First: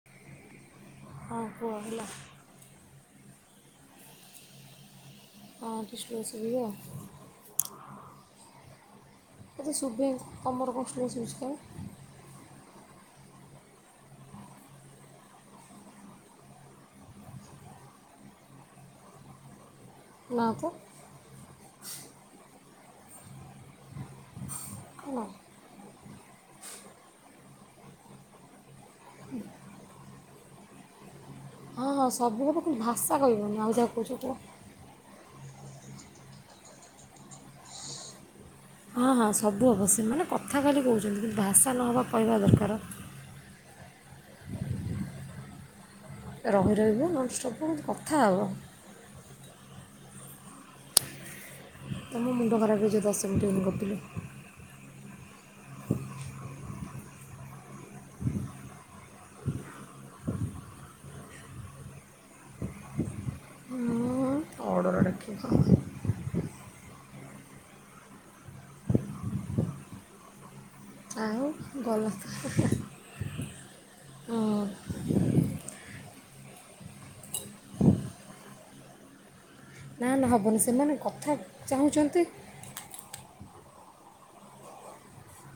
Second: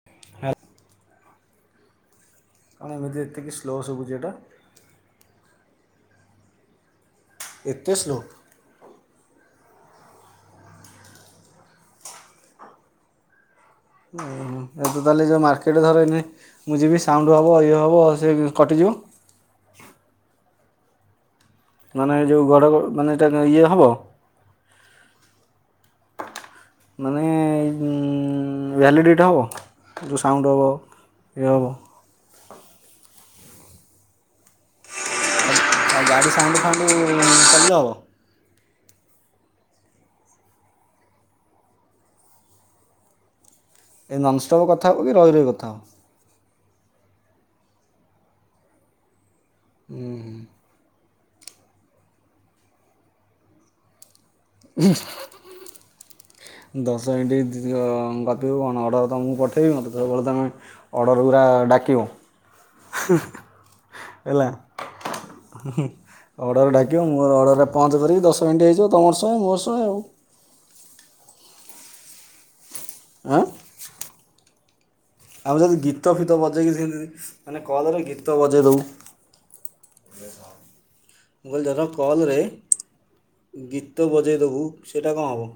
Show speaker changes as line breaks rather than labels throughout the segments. [inaudible]
ହଁ କୁହ ହେଲା।
କାଣ ଏମିତି ଏତିକି ସ୍ଲୋ ସୁଭୁଛି ଏଇଟା।
ହଁ କି ସ୍ଲୋ ସୁଭିବ।
ଏତେ ଶ୍ଲୋ।
କେତେ ଶୁଭେ ତମର କଣ ଫୋର୍ ସେମିଷ୍ଟର
ନାଇ ଏବେ ତାହେଲେ ଯୋଉ ମାର୍କେଟ ଧରେନି ମୁଁ ଯିବି ସାଉଣ୍ଡ ହେବ ଇଏ ହେବ ସେ କଟିଯିବ।
ନା ତ
ମାନେ ଯୋଉ ଗଡ଼ଗଡ଼ ମାନେ ଏଇଟା ଇଏ ହେବ।
ହେଲା
ମାନେ ଭ୍ୟାଲିଡ଼ିଟ ହେବ ଯୋଉ ସାଉଣ୍ଡ ହେବ ଇଏ ହେବ।
ହଁ ହଁ ସବୁ କୁହୁ କିନ୍ତୁ ଭାଷା କହିବନି ଆଉ ଯାହା କହୁଛ କୁହ।
ଆ ଗାଡ଼ି ସାାଉଉଣ୍ଡୁ ଫାଉଣ୍ଡୁ କଲେ ହେବ।
ହଁ ହଁ ସବୁ ହେବ ସେମାନେ କଥା ଖାଲି କହୁଛନ୍ତି କିନ୍ତୁ ଭାଷା ନହେବା କହିବା ଦରକାର।
ଏଇ ନନସ୍ତପ୍ କଥା ହେବ କି ରହି ରହି କଥା ହେବ।
ରହି ରହିକି ନନ୍ଷ୍ଟପ କୁ କଥା ହେବ।
ହୁଁ ହୁଁ
ତମ ମୁଣ୍ଡ ଖରାପ ହେଇ ଯିବ ଦଶମିନିଟି ଗପିଲେ।
ହୁଁ ଦଶମିନିଟ ଗପିବୁ କଣ ଅର୍ଡର୍ ଦେବୁ ମୁ ପଠେଇବି ମତେ ତ ସବୁବେଳେ ଅର୍ଡ଼ର ଗୁଡ଼ା ଡାକିବୁ। ହେଲା
ଅର୍ଡ଼ର ଡାକିବ
ଅର୍ଡ଼ର ଡାକିବୁ ମୋର ଅର୍ଡ଼ରରେ ପହଞ୍ଚେଇ କରିକି ଦଶମିନିଟ୍ ହେଇଯିବ ତମର ଶହେ ମୋର ଶହେ ଆଉ
ଆଉ ଗଲା ତ
ଆଁ
ହଁ
ଆମେ ଯଦି ଗୀତ ଫୀତ ବଜେଇକି ସେ ଯଦି ମାନେ କଲରେ ଗୀତ ବଜେଇ ଦେବୁ।
ନା ନା ହବନି ସେମାନେ କଥା
ମୁ କହିଲି ଧର
ଚାହୁଁଛନ୍ତି
କଲରେ ଗୀତ ବଜାଇଦେବୁ ସେଇଟା କଣ ହେବ।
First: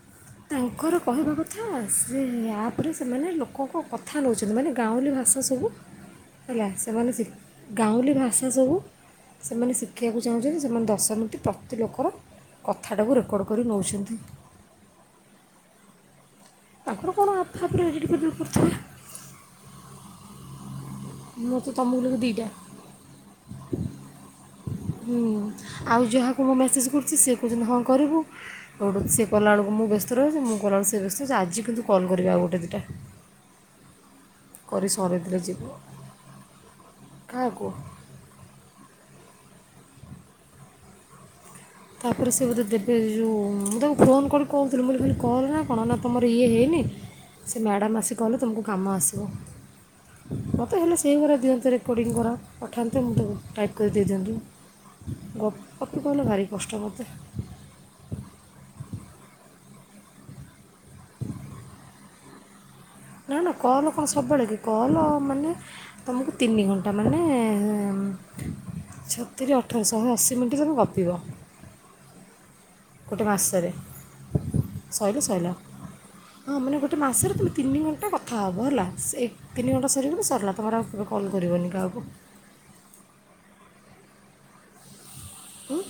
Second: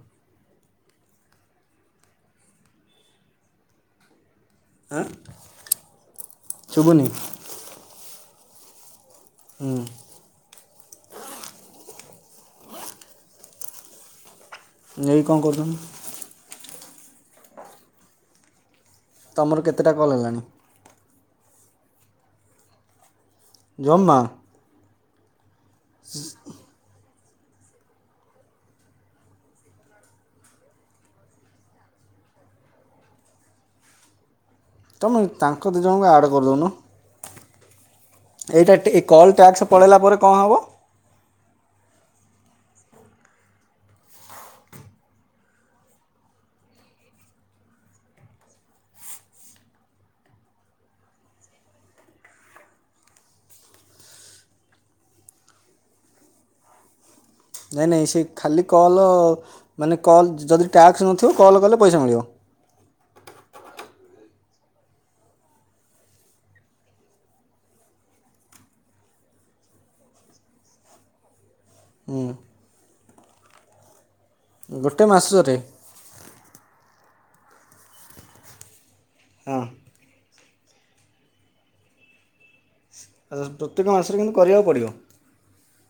ତାଙ୍କର କହିବା କଥା ସେ ଆପରେ ସେମାନେ ଲୋକଙ୍କ କଥା କଥା ନଉଛନ୍ତି ମାନେ
ଆଁ
ଗାଁଉଲି ଭାଷା ସବୁ ହେଲା
ଶୁଭୁନି
ସେମାନେ ଶି ଗାଉଁଲି ଭାଷା ସବୁ ସେମାନେ
ହୁଁ
ଶିଖ ଖିବାକୁ ଚାହୁଁଛନ୍ତି ସେମାନେ ଦଶମିନିଟ ପ୍ରତି ଲୋକର କଥାଟାକୁ ରେକର୍ଡ଼ କରି ନଉଛନ୍ତି।
ନେଇକି କଣ କରିଛନ୍ତି?
ତାଙ୍କର କଣ ଆପ ଫାପରେ ଏଡିଟ କରିବାକୁ ରଖୁଥିବେ।
ତମର କେତେଟା କଲ୍ ହେଲାଣି?
ମୁଁ ତ ତମକୁ ଲଗେଇଲି ଦିଟା
ଜମା
ହୁଁ ଆଉ ଯାହାକୁ ମୁଁ ମେସେଜ୍ କରୁଛି ସେ କହୁଛନ୍ତି ହଁ କରିବୁ। ଉଠୁ ସେ କଲାବେଳକୁ ବ୍ୟସ୍ତ ରହୁଛି ମୁଁ କଲାବେଳକୁ ସେ ବ୍ୟସ୍ତ ରହୁଛି ଆଜି କିନ୍ତୁ କଲ୍ କରିବି ଆଉ ଗୋଟେ ଦିଟା କରି
ତୁମେ
ସରିଦେଲେ
ତାଙ୍କ
ଯିବ
ଦୁଇ ଜଣଙ୍କୁ ଆଡ଼୍ କରିଦେଉନ
କାହାକୁୁ
ଏଇଟା ଟି କଲ୍ ଟ୍ୟାକ୍ସ ପଳେଇଲା ପରେ କଣ ହେବ
ତାପରେ ସେ ବୋଧେ ଦେବେ ଯୋଉ ମୁଁ ତାକୁ ଫୋନ୍ କରି କହୁଥିଲି ବୋଲି କହିଲି କଲ୍ ନା କଣ ନା ତମର ଇଏ ହେଇନି। ସେ ମ୍ୟାଡ଼ାମ୍ ଆସି କହିଲେ ତମକୁ କାମ ଆସିବ। ମତେ ହେଲେ ସେଇଗୁରା ଦିଅନ୍ତେ ରେକର୍ଡିଙ୍ଗ ଗୁରା ପଠାନ୍ତେ ମୁଁ ତାକୁ ଟାଇପ୍ କରିଦେଇଦିଅନ୍ତି। ଗ ଗପି କଲେ ଭାରି କଷ୍ଟ ମତେ।
ନାଇଁ ନାଇଁ ସେ ଖାଲି କଲ୍ ମାନେ କଲ୍ ଯଦି ଟ୍ୟାକ୍ସ ନଥିବ କଲ୍ କଲେ ପଇସା ମିଳିବ।
ନା ନା କଲ କଣ ସବୁବେଳେ କି କଲ ମାନେ ତମକୁ ତିନି ଘଣ୍ଟା ମାନେ ଛ ତିରି ଅଠର ଶହେ ଅଶିି ମିନିଟ୍ ତମେ ଗପିବ।
ହୁଁ।
ଗୋଟେ ମାସରେ
ଗୋଟେ
ସଇଲେ ସଇଲା।
ମାସରେ
ହଁ ମାନେ ଗୋଟେ ମାସରେ ତୁମେ ତିନି ଘଣ୍ଟା କଥା ହେବ ହେଲା ସେ
ହଁ
ତିନି ଘଣ୍ଟ ସରିଗଲେ ସରିଲା ତମର ଆଉ କେବେ କଲ୍ କରିବନି କାହାକୁ।
[inaudible] ପ୍ରତ୍ୟେକ ମାସରେ କିନ୍ତୁ କରିବାକୁ ପଡ଼ିବ।
ହୁଁ।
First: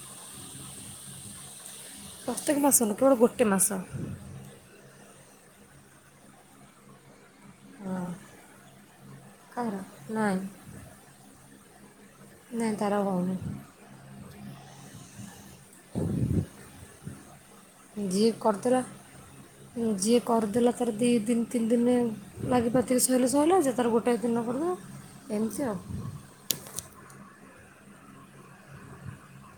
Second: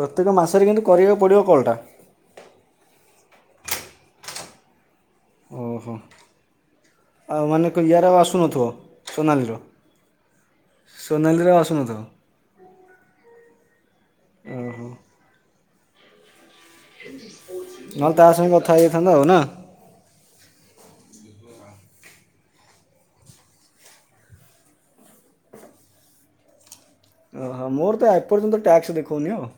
ପ୍ରତ୍ୟେକ ମାସରେ କିନ୍ତୁ କରିବାକୁ ପଡ଼ିବ କଲଟା।
ପ୍ରତ୍ୟେକ ମାସ ନୁହେ କେବଳ ଗୋଟେ ମାସ।
ଓହୋ। ଆଉ ମାନେ କ ୟାର ଆଉ ଆସୁନଥିବ ସୋନାଲିର।
କାହାର ନାଇଁ
ସୋନାଲିରେ ଆଉ ଆସୁନଥିବ।
ନାଇଁ ତାର ଆଉ ହଉନି।
ଓହୋ। ନହେଲେ ତା
ଯିଏ
ସହ କଥା
କରିଦେଲା
ହେଇଯାଇଥାନ୍ତ ଆଉ ନା।
ଯିଏ କରିଦେଲା ତାର ଦି ତିନି ତିନି ଦିନରେ ଲାଗିପାତିକି ସଇଲେ ସଇଲା ଯେ ତାର ଗୋଟେଏ ଦିନ କରିଦେଉ‌। ଏମତି ଆଉ।
ଓହୋ ମୋର ତ ଏପର୍ଯ୍ୟନ୍ତ ଟ୍ୟାକ୍ସ ଦେଖଉନି ଆଉ।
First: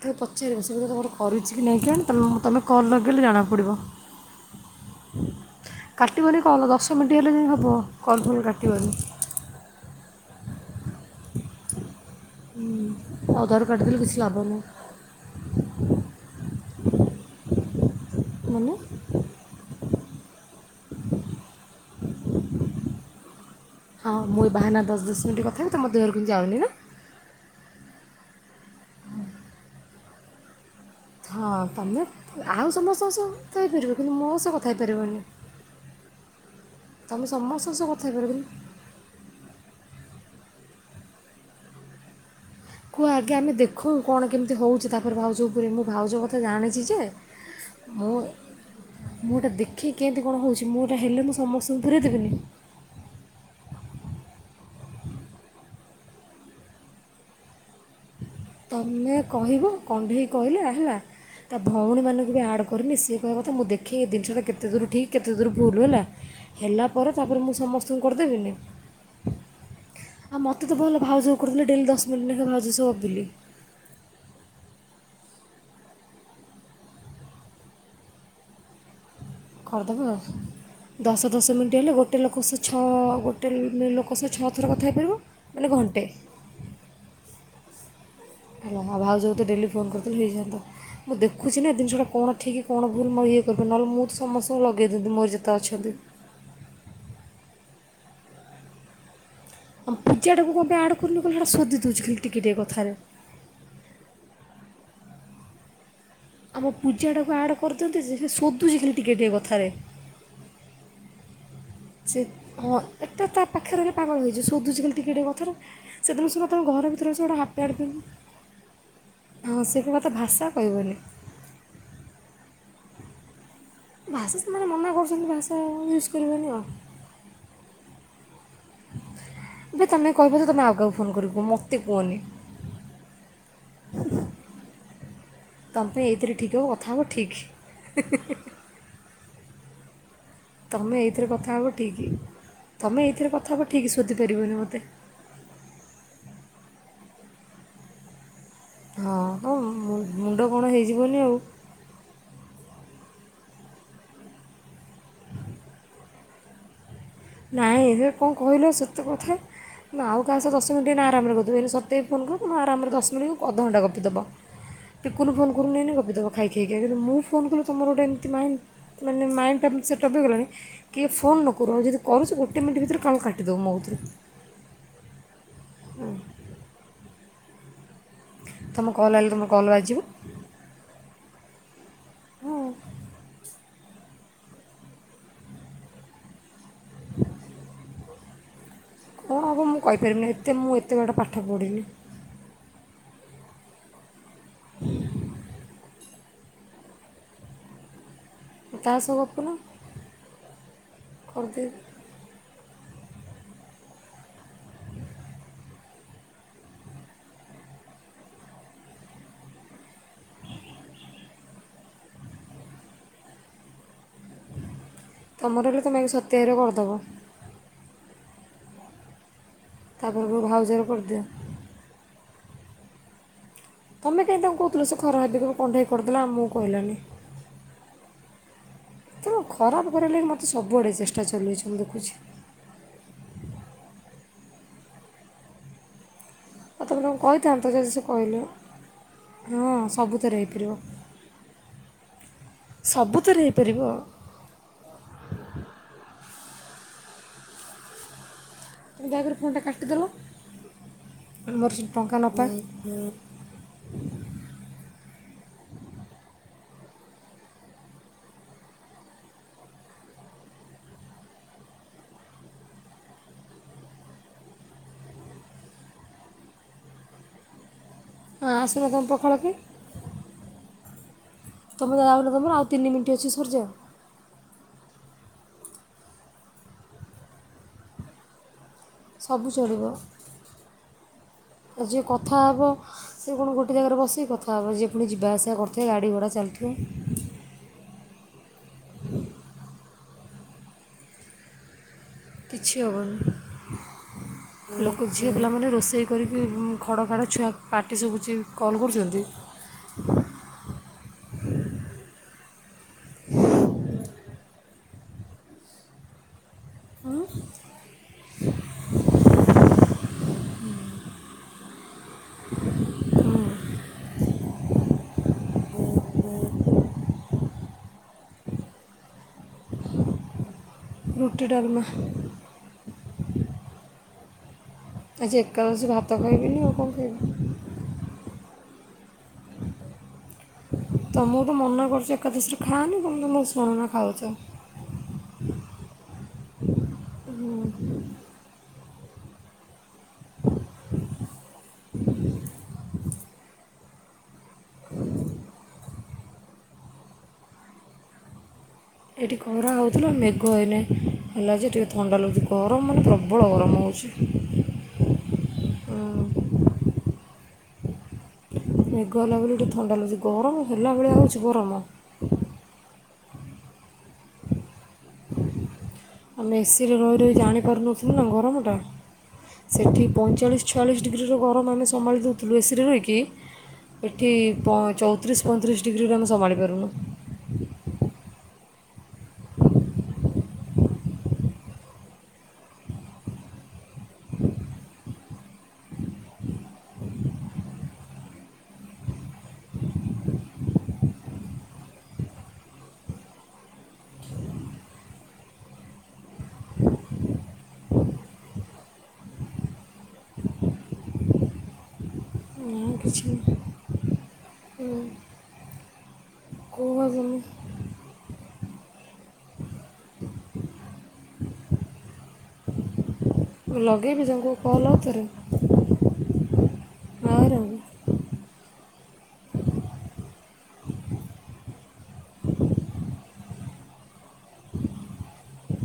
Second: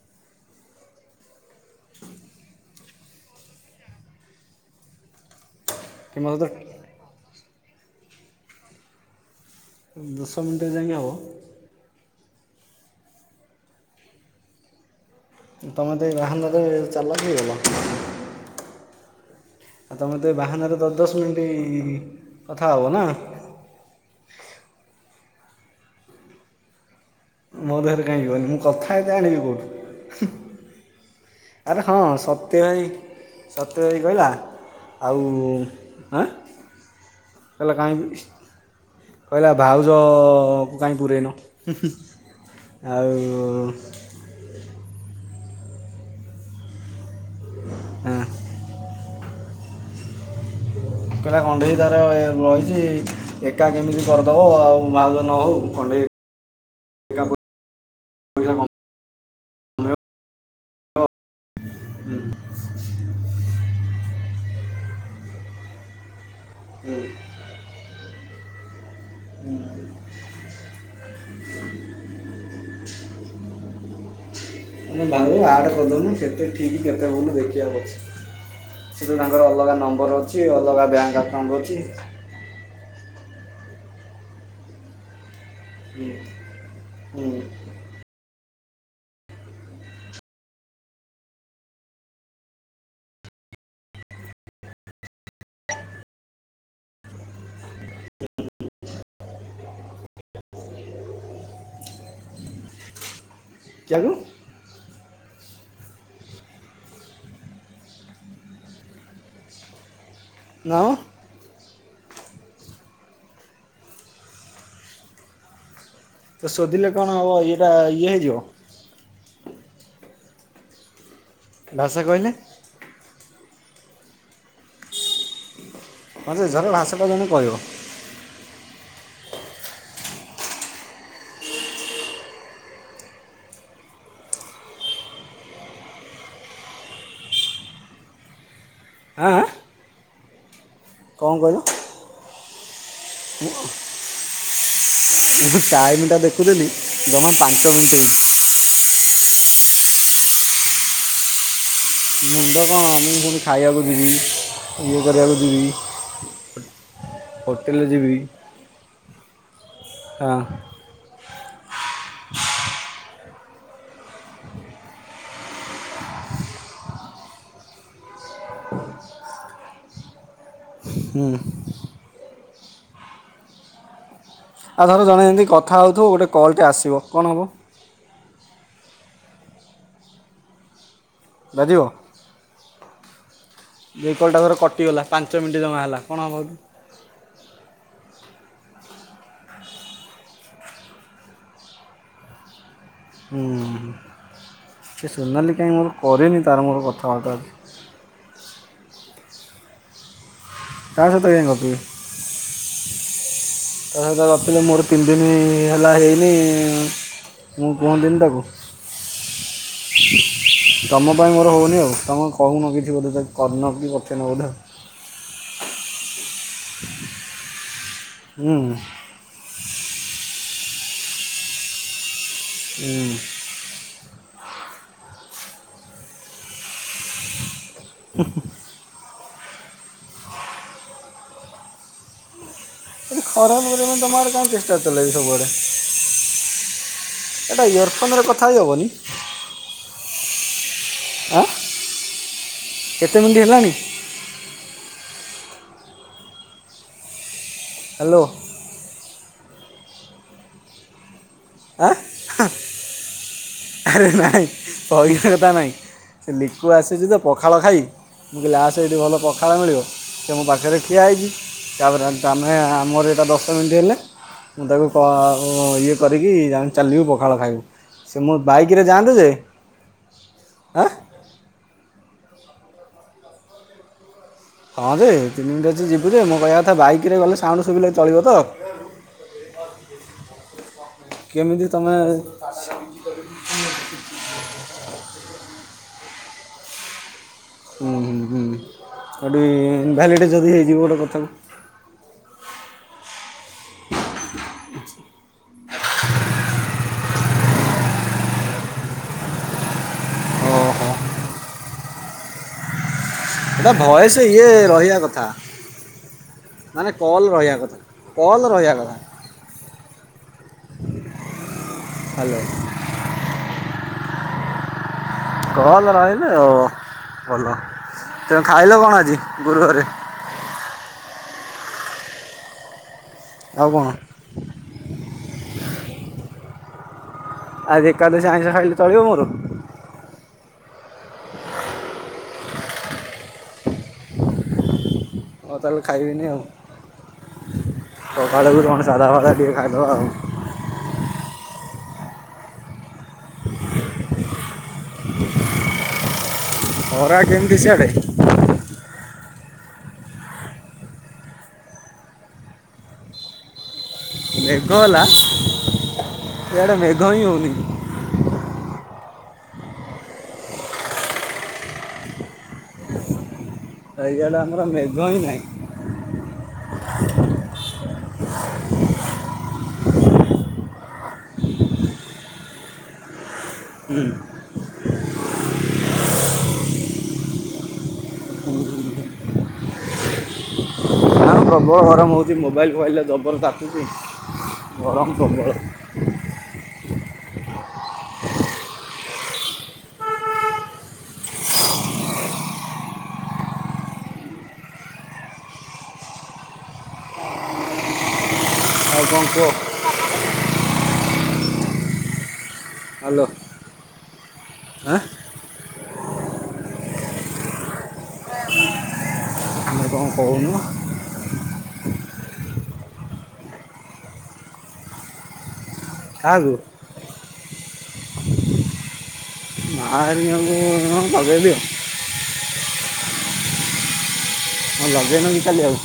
ଟିକେ ପଚାରିବେ ସେ ବି ତମରେ କରିଛି କି ନାଇଁ କେଜାଣି ତମେ ତମେ କଲ୍ ଲଗେଇଲେ ଜଣା ପଡ଼ିବ।
କି ମୋତେ
କାଟିବନି
ତ
କଲ ଦଶ ମିନିଟ୍ ହେଲେ ଯାଇଁ ହବ କଲଫୁଲ କାଟିବନି।
ଦଶ ମିନିଟେ ଯାଇଙ୍କି ହବ।
ହୁଁ ଅଧାରୁ କାଟିଦେଲେ କିଛି ଲାଭ ନାହିଁ।
ତମେ ତ ଏଇ ବାହାନାରେ ଚାଲକ ହେଇଗଲ।
ମାନେ
ଆଉ ତ ମତେ ବାହାନାରେ ଦ ଦଶ ମିନିଟ୍ କଥା ହବ ନା।
ହଁ ମୁଁ ଏ ବାହାନା ଦଶ ଦଶ ମିନିଟ କଥାବି ତ ମୋ ଦେହରକୁ କିଉଁ ଯାଉନି ନା।
ମୋ ଦେହରେ କାହିଁ ଯିବନି ମୁଁ କଥା ଏତେ ଆଣିବି କୋଉଠୁ। ଆରେ ହଁ ସତେ
ଆଉ
ଭାଇ
ସମସ୍ତଙ୍କ ସହ କଥା
ସତ୍ୟ
ହେଇପାରିବ
ଭାଇ
କିନ୍ତୁ
କହିଲା
ମୋ ସହ କଥା ହେଇପାରିବନି
ଆଉ ଆଁ।
ତମେ ସମଶ୍
କହିଲା
କ ସହ
କାହିଁ
କଥାହେଇପାରିବନି।
କହିଲା ଭାଉଜ କୁ କାହିଁ ପୂରେଇନୁ।
କୁହ ଆଗେ ଆମେ ଦେଖୁ। କଣ କେମିତି ହୋଉଛି ତାପରେ ଭାଉଜ କୁ ପୁରେଇମୂ ଭାଉଜ କଥା ଜାଣିଛି ଯେ
ହଁ
ହଉ ମୁଁ ଏଟା ଦେଖେ କେମିତି କଣ ହେଉଛି ମୁଁ ଏଟା ହେଲେ ମୁଁ ସମସ୍ତଙ୍କୁ ପୁରେଇ ଦେବିନି।
କି ଏକା କେମିତି କରିଦବ ଆଉ ଭାଉଜ ନ ହୋଉ କଣ୍ଡେଇ ପଇସା କମେଇବ
ତମେ କହିବ କଣ୍ଢେଇ କହିଲେ ହେଲା ତା ଭଉଣୀ ମାନଙ୍କୁ ବି ଆଡ଼୍ କରିନି ସିଏ କହିବା କଥା ମୁଁ ଦେଖ ଦେଖିକୀ ଜିନିଷଟା କେତେ ଦୂର ଠିକ କେତେ ଦୂର ଭୁଲୁ ହେଲା ହେଲା ପରେ ତାପରେ ମୁଁ ସମସ୍ତଙ୍କୁ କରିଦେବିନି। ଆଉ ମୋତେ ତ ଭଲ ଭାଉଜ କରୁଦେଲେ ଡେଲି ଦଶ ମିନଟ୍ ଲେଖେ ଭାଉଜ ଶ ଗପିଲି।
ଆଗେ ଆଡ଼ କରିଦଉନୁ କେତେ ଠିକ୍ କେତେ ଭୁଲ ଦେଖିବା ପଛରେ। ସେ ଯୋଉ ତାଙ୍କର ଅଲଗା
କରିଦେବା
ନମ୍ବର
ଆଉ
ଅଛି ଅଲଗା ବ୍ୟାଙ୍କ
ଦଶ ଦଶ
ଆକାଉଣ୍ଟ
ମିନିଟ୍
ଅଛି।
ହେଲେ ଗୋଟେ ଲୋକ ସିଏ ଛଅ, ଗୋଟେ ଲୋକ ସିଏ ଛଅ ଥର କଥା ହେଇପାରିବ। ମାନେ ଘଣ୍ଟେ
[inaudible]
ହେଲା ଆଉ ଭାଇ ଯୋଉଠି ଡେଲି ଫୋନ୍ କରିଥିଲେ ହେଯଆନ୍ତା। ମୁଁ ଦେଖୁଛି ନା ଏ ଜିନଷଟା କଣ ଠିକ୍ କଣ ଭୁଲ ମୋ ଇଏ କରିବି ନହେଲେ ମୁଁ ତ ସମସ୍ତଙ୍କୁ ଲଗେଇ ଦେବି ମୋର ଯେତେ ଅଛନ୍ତି। ହଁ ପୂଜା ଟାକୁ କଣ ପାଇଁ ଆଡ୍ କରୁନି କାହିଁ ସେଟା ସୁଦି ଦଉଛୁ ଖାଲି ଟିକେ ଟିକେ କଥାରେ।
ଯାକୁୁ
ଆମ ପୂଜାଟାକୁ ଆଡ଼୍ କରିଦିଅନ୍ତି ଯେ ସେ ସୋଧୁଛି ଖାଲି ଟିକେ ଟିକିଏ କଥାରେ।
ନାଓ
ସେ ହଁ ଏଟା ତା ପାଖରେ ରହିଲେ ପାଗଳ ହେଇଯିବ ଶୋଧୁଛି ଖାଲି ଟିକେ ଟିକେ କଥାରେ। ସେଦିନ
ତ
ସିନା ତାଙ୍କ
ଶୋଧିଲେ
ଘର
କ'ଣ
ଭିତରେ ସିଏ
ହେବ
ଗୋଟେ
ଇଏଟା
ହାପି
ଇଏ ହେଇଯିବ
[inaudible] ହଁ ସେ କଥା ଭାଷା କହିବନି।
ଭାଷା କହିଲେ?
ଭାଷା ସେମାନେ ମନା କରୁଛନ୍ତି ଭାଷା ୟୁଜ୍
ହଁ
କରିବନି
ଯେ
ଆଉ
ଜଣେ ଭାଷ ଟା ଜଣେ କହିବ।
ଏବେ ତୋମେ କହିବ ଯେ ତୋମେ ଆଉ କାହାକୁ ଫୋନ୍ କରିକି, ମୋତେ କୁହନି। ତୋମ ପାଇଁ ଏଇଥିରେ ଠିକ୍ ହବ କଥା ହବ ଠିକ୍।
ଆଁ,
ତୋମେ ଏଇଥିରେ କଥା ହବ ଠିକ୍, ତୋମେ ଏଇଥିରେ କଥା ହବ ଠିକ୍ ଶୋଧିପାରିବନି ମୋତେ।
ମୁଁ ଭି ଟାଇମ୍ ଟା ଦେଖୁଥିଲି ଜମା ପାଞ୍ଚ ମିନିଟ୍ ହେଇଛି।
ହଁ ହଉ ମୁ-ମୁଣ୍ଡ କଣ ହେଇଯିବନି ଆଉ।
ମୁଣ୍ଡ କଣ ମୁଁ ପୁଣି ଖାଇବାକୁ ଯିବି ଇଏ କରିବାକୁ ଯିବି। ହୋଟେଲ୍
ନାଇଁ ସିଏ
ଯିବି
କଣ କହିଲ ସତ କଥା ତୁମେ ଆଉ
ହଁ
କାହା ସହ ଦଶ ମିନିଟ୍ ଏଇନା ଆରାମରେ ଗପିବ, ହେଲେ ସ ତେ ଫୋନ୍ କର ମୁଁ ଆରାମରେ ଦଶ ମିନିଟ୍ [unintelligible] ଅଧଘଣ୍ଟା ଗପି ଦେବ। ଟିକନୁ ଫୋନ୍ କରୁନି ଏଇନା ଗପି ଦବ ଖାଇ ଖାଇକା, କିନ୍ତୁ ମୁଁ ଫୋନ୍ କଲେ ତୋମର ଗୋଟେ ଏମିତି ମାଇଣ୍ଡ ମାନେ ମାଇଣ୍ଡ ଟା ସେଟପ୍ ହେଇଗଲାଣି କିଏ ଫୋନ୍ ନ କରୁ ଆଉ ଯଦି କରୁଛି ଗୋଟେ ମିନିଟ୍ ଭିତରେ କାଟିଦବ ମୋ କତୁରୁ।
ଆଉ ଧର ଜଣେ ଏମିତି କଥା ହଉଥୁବୁ ଗୋଟେ କଲ୍ ଟେ ଆସିବ କଣ ହବ?
ତୋମ କଲ୍ ଆଇଲେ ତୋମ କଲ୍ ବାଜିବ?
ବାଜିବ?
ହଁ
ଏଇ କଲ୍ ଟା ଧର କଟିଗଲା ପାଞ୍ଚ ମିନିଟ୍ ଜମା ହେଲା କଣ ହବ କି?
କଣ ହବ ମୁଁ କହିପାରିମିନି, ଏତେ ମୁଁ ଏତେ ବଡ ପାଠ ପଢିନି।
ହୁଁ, ସେ ସୋନାଲି କାହିଁ ମୋର କରିନି ତାର ମୋର କଥାବାର୍ତ୍ତା ଆଜି।
ତା ସହ ଗପୁନ।
ତା ‌ସହିତ କାହିଁ
କରିଦେବି
ଗପିବି? ତା ସହିତ ଗପିଲେ ମୋର ତିନି ଦିନ ହେଲା ହେଇନି। ମୁଁ କୁହନ୍ତିନି ତାକୁ।
[inaudible]
ତୋମ ପାଇଁ ମୋର ହଉନି ଆଉ, ତୋମେ କହୁନ କିଛି ବୋଧେ ତା-କରିନ କି କଥା ହଉ ନ ବୋଧେ।
ତୋମର ହେଲେ ତୋମେ ଆଗେ ସତ୍ୟ ଭାଇର କରିଦବ।
ହୁଁ।
ତା ପୂର୍ବରୁ ଭାଉଜର କରିଦିଅ।
ଉଁ,
ତୋମେ କାହିଁକି ତାଙ୍କୁ କହୁଥିଲ? ସେ ଖରାପ ଭାବିଥିବ, କଣ୍ଢେଇ କରିଦେଲା ଆମକୁ କହିଲାନି।
ଉଁ, ହୁଁ,।
ତୁମେ ଖରାପ କରେଇ ଲାଗି ମୋତେ ସବୁଆଡ଼େ ଚେଷ୍ଟା ଚାଲେଇଛି ମୁଁ ଦେଖୁଛି।
ଖରା ମରା ତମ ଆଡେ ସମସ୍ତେ ଚେଷ୍ଟା ଚାକେଇଚ ସବୁଆଡେ।
ହଉ ତମେ ତାଙ୍କୁ କହିଥାନ୍ତ ଯଦି ସେ
ଇୟରଫୋନ୍ରେ
କହିଲେ
କଥା ହେଇ ହେବନି
ହଁ ସବୁଥିରେ ହେଇପାରିବ।
ଆଁ। କେତେ
ସବୁ
ମିନିଟ୍
ଥରେ
ହେଲାଣି
ହେଇପାରିବ।
ହ୍ୟାଲୋ।
ଦୟାକରି ଫୋନ୍ ଟା କାଟିଦେଲ ଆମର ସେ
ଆଁ
ଟଙ୍କା ନପା।
ଆରେ ନାଇଁ ପଇସା କଥା ନାହିଁ ସେ ଲିକୁ ଆସିଛି ତ ପଖାଳ ଖାଇ। ମୁଁ କହିଲି ଆସେ ଏଠି ଭଲ ପଖାଳ ମିଳିବ ସେ ମୋ ପାଖରେ ଠିଆ ହେଇଛି। ତାପରେ ନ ତମେ ଆମର ଏଇଟା ଦଶ ମିନିଟ୍ ହେଲେ ମୁଁ ତାକୁ କ ଇଏ କରିକି ଯାନ ଚାଲିବୁ ପଖାଳ ଖାଇବୁ। ମୁଁ
ହଁ ଆସୁନ
ବାଇକରେ
ତମ
ଯାଆନ୍ତୁ ଯେ
ପଖାଳ କି
ଆଁ
ତମେନ ତମ ଆଉ ତିନି ମିନିଟ ଅଛି ସରିଯାଉ।
ହଁ ଯେ ତିନିିମିନିଟ ଅଛି ଯିବୁ ଯେ ମୋ କହିବା କଥା ବାଇକରେ ଗଲେ ସାଉଣ୍ଡ ସୁବିିଲେ ଚଳିବ ତ।
ସବୁ ଚଳିବ
କେମିତି ତମେ
ସିଏ କଣ ଗୋଟେ ଜାଗାରେ ବସିକି କଥା ହବ ଯିଏ ପୁଣି ଜିବା ଆସିବା କରୁଥିବେ ଗାଡ଼ି ଘୋଡ଼ା ଚାଲିଥିବ
ହୁଁ ହୁଁ ହୁଁ ଆଉଟିକେ ଇନ୍ ଭ୍ୟାଲିଡ଼ ଯଦି ହେଇଯିବ ଗୋଟେ କଥା କୁ।
କିଛି ହବନି। ଲୋକ ଝିଅ ପିଲାମାନେ ରୋଷେଇ କରିକି ଖଡ଼ ଖାଡ଼ ଛୁଆକୁ ପାଟି ଶୁଭୁଛି କଲ୍ କରୁଛନ୍ତି।
ଓହୋ ନା ଭୟସ ଇଏ ରହିବା କଥା। ମାନେ କଲ୍ ରହିବା କଥା କଲ୍ ରହିବା କଥା। ହ୍ୟାଲୋ। ଭଲ ରହିଲେ ଆଉ ଭଲ ତେମୁ ଖାଇଲ କଣ ଆଜି ଗୁରୁବାରେ।
ରୁଟି ଡଲମା।
ଆଉ କଣ?
ଆଜି ଏକାଦଶୀ ଭାତ ଖାଇବିନି ଆଉ କଣ ଖାଇବି?
ଆଜି ଏକାଦଶ ଆଇଁଷ ଖାଇଲିଲେ ଚଳିବନି।
ତମକୁ ତ ମନା କରୁଛ ଏକାଦସିରେ ଖାଆନି ତମେ ତମ ଶୁଣନା ଖାଉଛ।
ହଉ ତାହେଲେ ଖାଇବିନି ଆଉ।
ହୁଁ।
ସକାଳକୁ କଣ ସାଧା ଫଦା ଟିକେ ଖାଇଦବା ଆଉ। [inaudible] ହରା କେମିତି ସିଆଡେ?
ଏଇଠି ଖରା ହେଉଥିଲା ମେଘ ହେଇନ ହେଲା ଯେ ଟିକେ ଥଣ୍ଡା ଲାଗୁଛି ଗରମ ମାନେ ପ୍ରବଳ ଗରମ ହେଉଛି।
ମେଘ ହେଲା ୟିଆଡେ ମେଘ ହିଁ ହଉନି।
ମେଘ ହେଲା ବୋଲି ଟିକେ ଥଣ୍ଡା ଲାଗୁଛି ଗରମ ହେଲା ଭଳିଆ ହଉଛି ଗରମ।
ଇଆଡ଼େ ଆମର ମେଘ ହିଁ ନାହିଁ।
ଆମେ ଏସିରେ ରହି ରହି ଜାଣିପାରୁନଥିଲୁ ନା ଗରମଟା। ସେଇଠି ପଇଁଚାଳିଶ ଛୟାଳିଶ ଡିଗ୍ରୀର ଗରମ ଆମେ ସମ୍ଭାଳି ଦେଉଥିଲୁ ଏସିରେ ରହିକି। ଏଠି ଚଉତିରିଶ ପଇଁତିରିଶ ଡିଗ୍ରୀରୁ ଆମେ ସମ୍ଭାଳି ପାରୁନୁ।
ଆଉ ପ୍ରବଳ ଗରମ ହଉଛି ମୋବାଇଲ୍ ଫୋବାଇଲେ ଜବର ତାତୁଛି ଗରମ ପ୍ରବଳ। ଆଉ କଣ କୁହ?
ଆଉ
ହ୍ୟାଲୋ
କିଛି ନାହିଁ ହୁଁ।
ଆଁ ଆମେ କଣ କହୁନ?
ମୁଁ ଲଗେଇବି ତାଙ୍କୁ କଲ୍ ଆଉଥରେ।
କାହାକୁ? [unintelligible] ହଁ ଲଗେଇନବ କାଲି ଆଉ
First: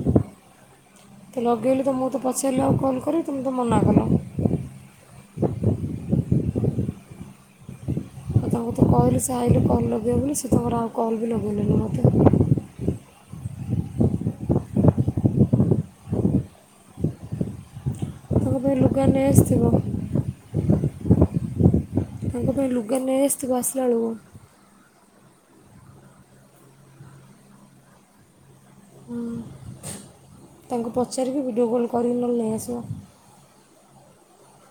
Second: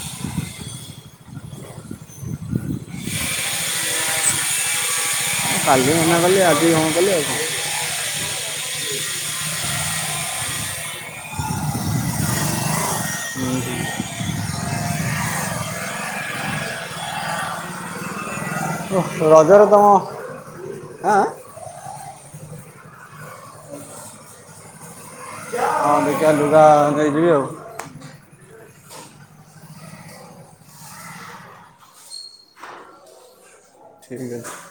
ତ ଲଗେଇଲି ତ ମୁଁ ତ ପଚାରିଲି ଆଉ କଲ୍ କରିିବ ତମେତେ ମନା କଲା।
କାଲି ମନା କଲି ଆଜି କଣ କଲି ଆଉ
ତାଙ୍କୁ ତ କହିଲି ସେ ଆଇିଲେ କଲ୍ ଲଗେଇଲେନି ସେ ତାଙ୍କର ଆଉ କଲ୍ ବି ଲଗେଇଲେନି ମୋତେ
ହୁଁ ହୁ
ତେ ଲୁଗା
ଓଃ,
ନେଇ
ରଜରେ
ଆସିଥିବ।
ତମ ଆଁ?
ତାଙ୍କ ପାଇଁ ଲୁଗା ନେଇଆସିଥିବ ଆସିଲା ବେଳକୁ।
ହଁ ଦେଖିବା ଲୁଗା ଦେଇ ଯିବି ଆଉ।
ହ ତାଙ୍କୁ ପଚାରିକି ଭିଡ଼ିଓ କଲ୍ କରିକି ନେହେଲେ ନେଇ ଆସିବ।
ଠିକ୍ ଅଛି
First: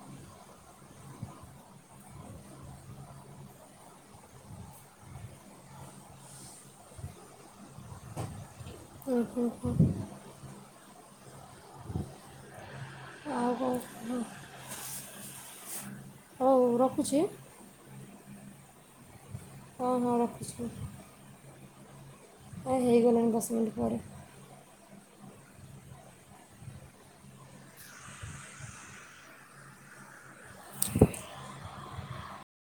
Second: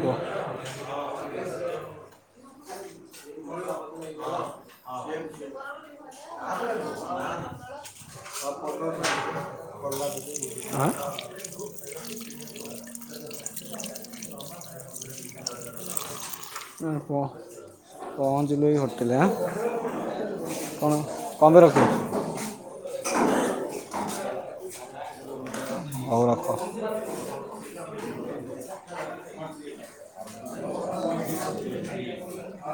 କୁହ
ଓୁ ହୁ ହୁ ଆଉ କ'ଣ
[unintelligible]
ହଉ ରଖୁଛି।
ପହଞ୍ଚିଲି। [unintelligible]
ହ ହଁ ରଖୁଛି।
ପନ୍ଦର ଶହ।
ଆ ହେଇଗଲାଣି ଦଶ ମିନିଟ୍ ପରେ
[unintelligible] [unintelligible]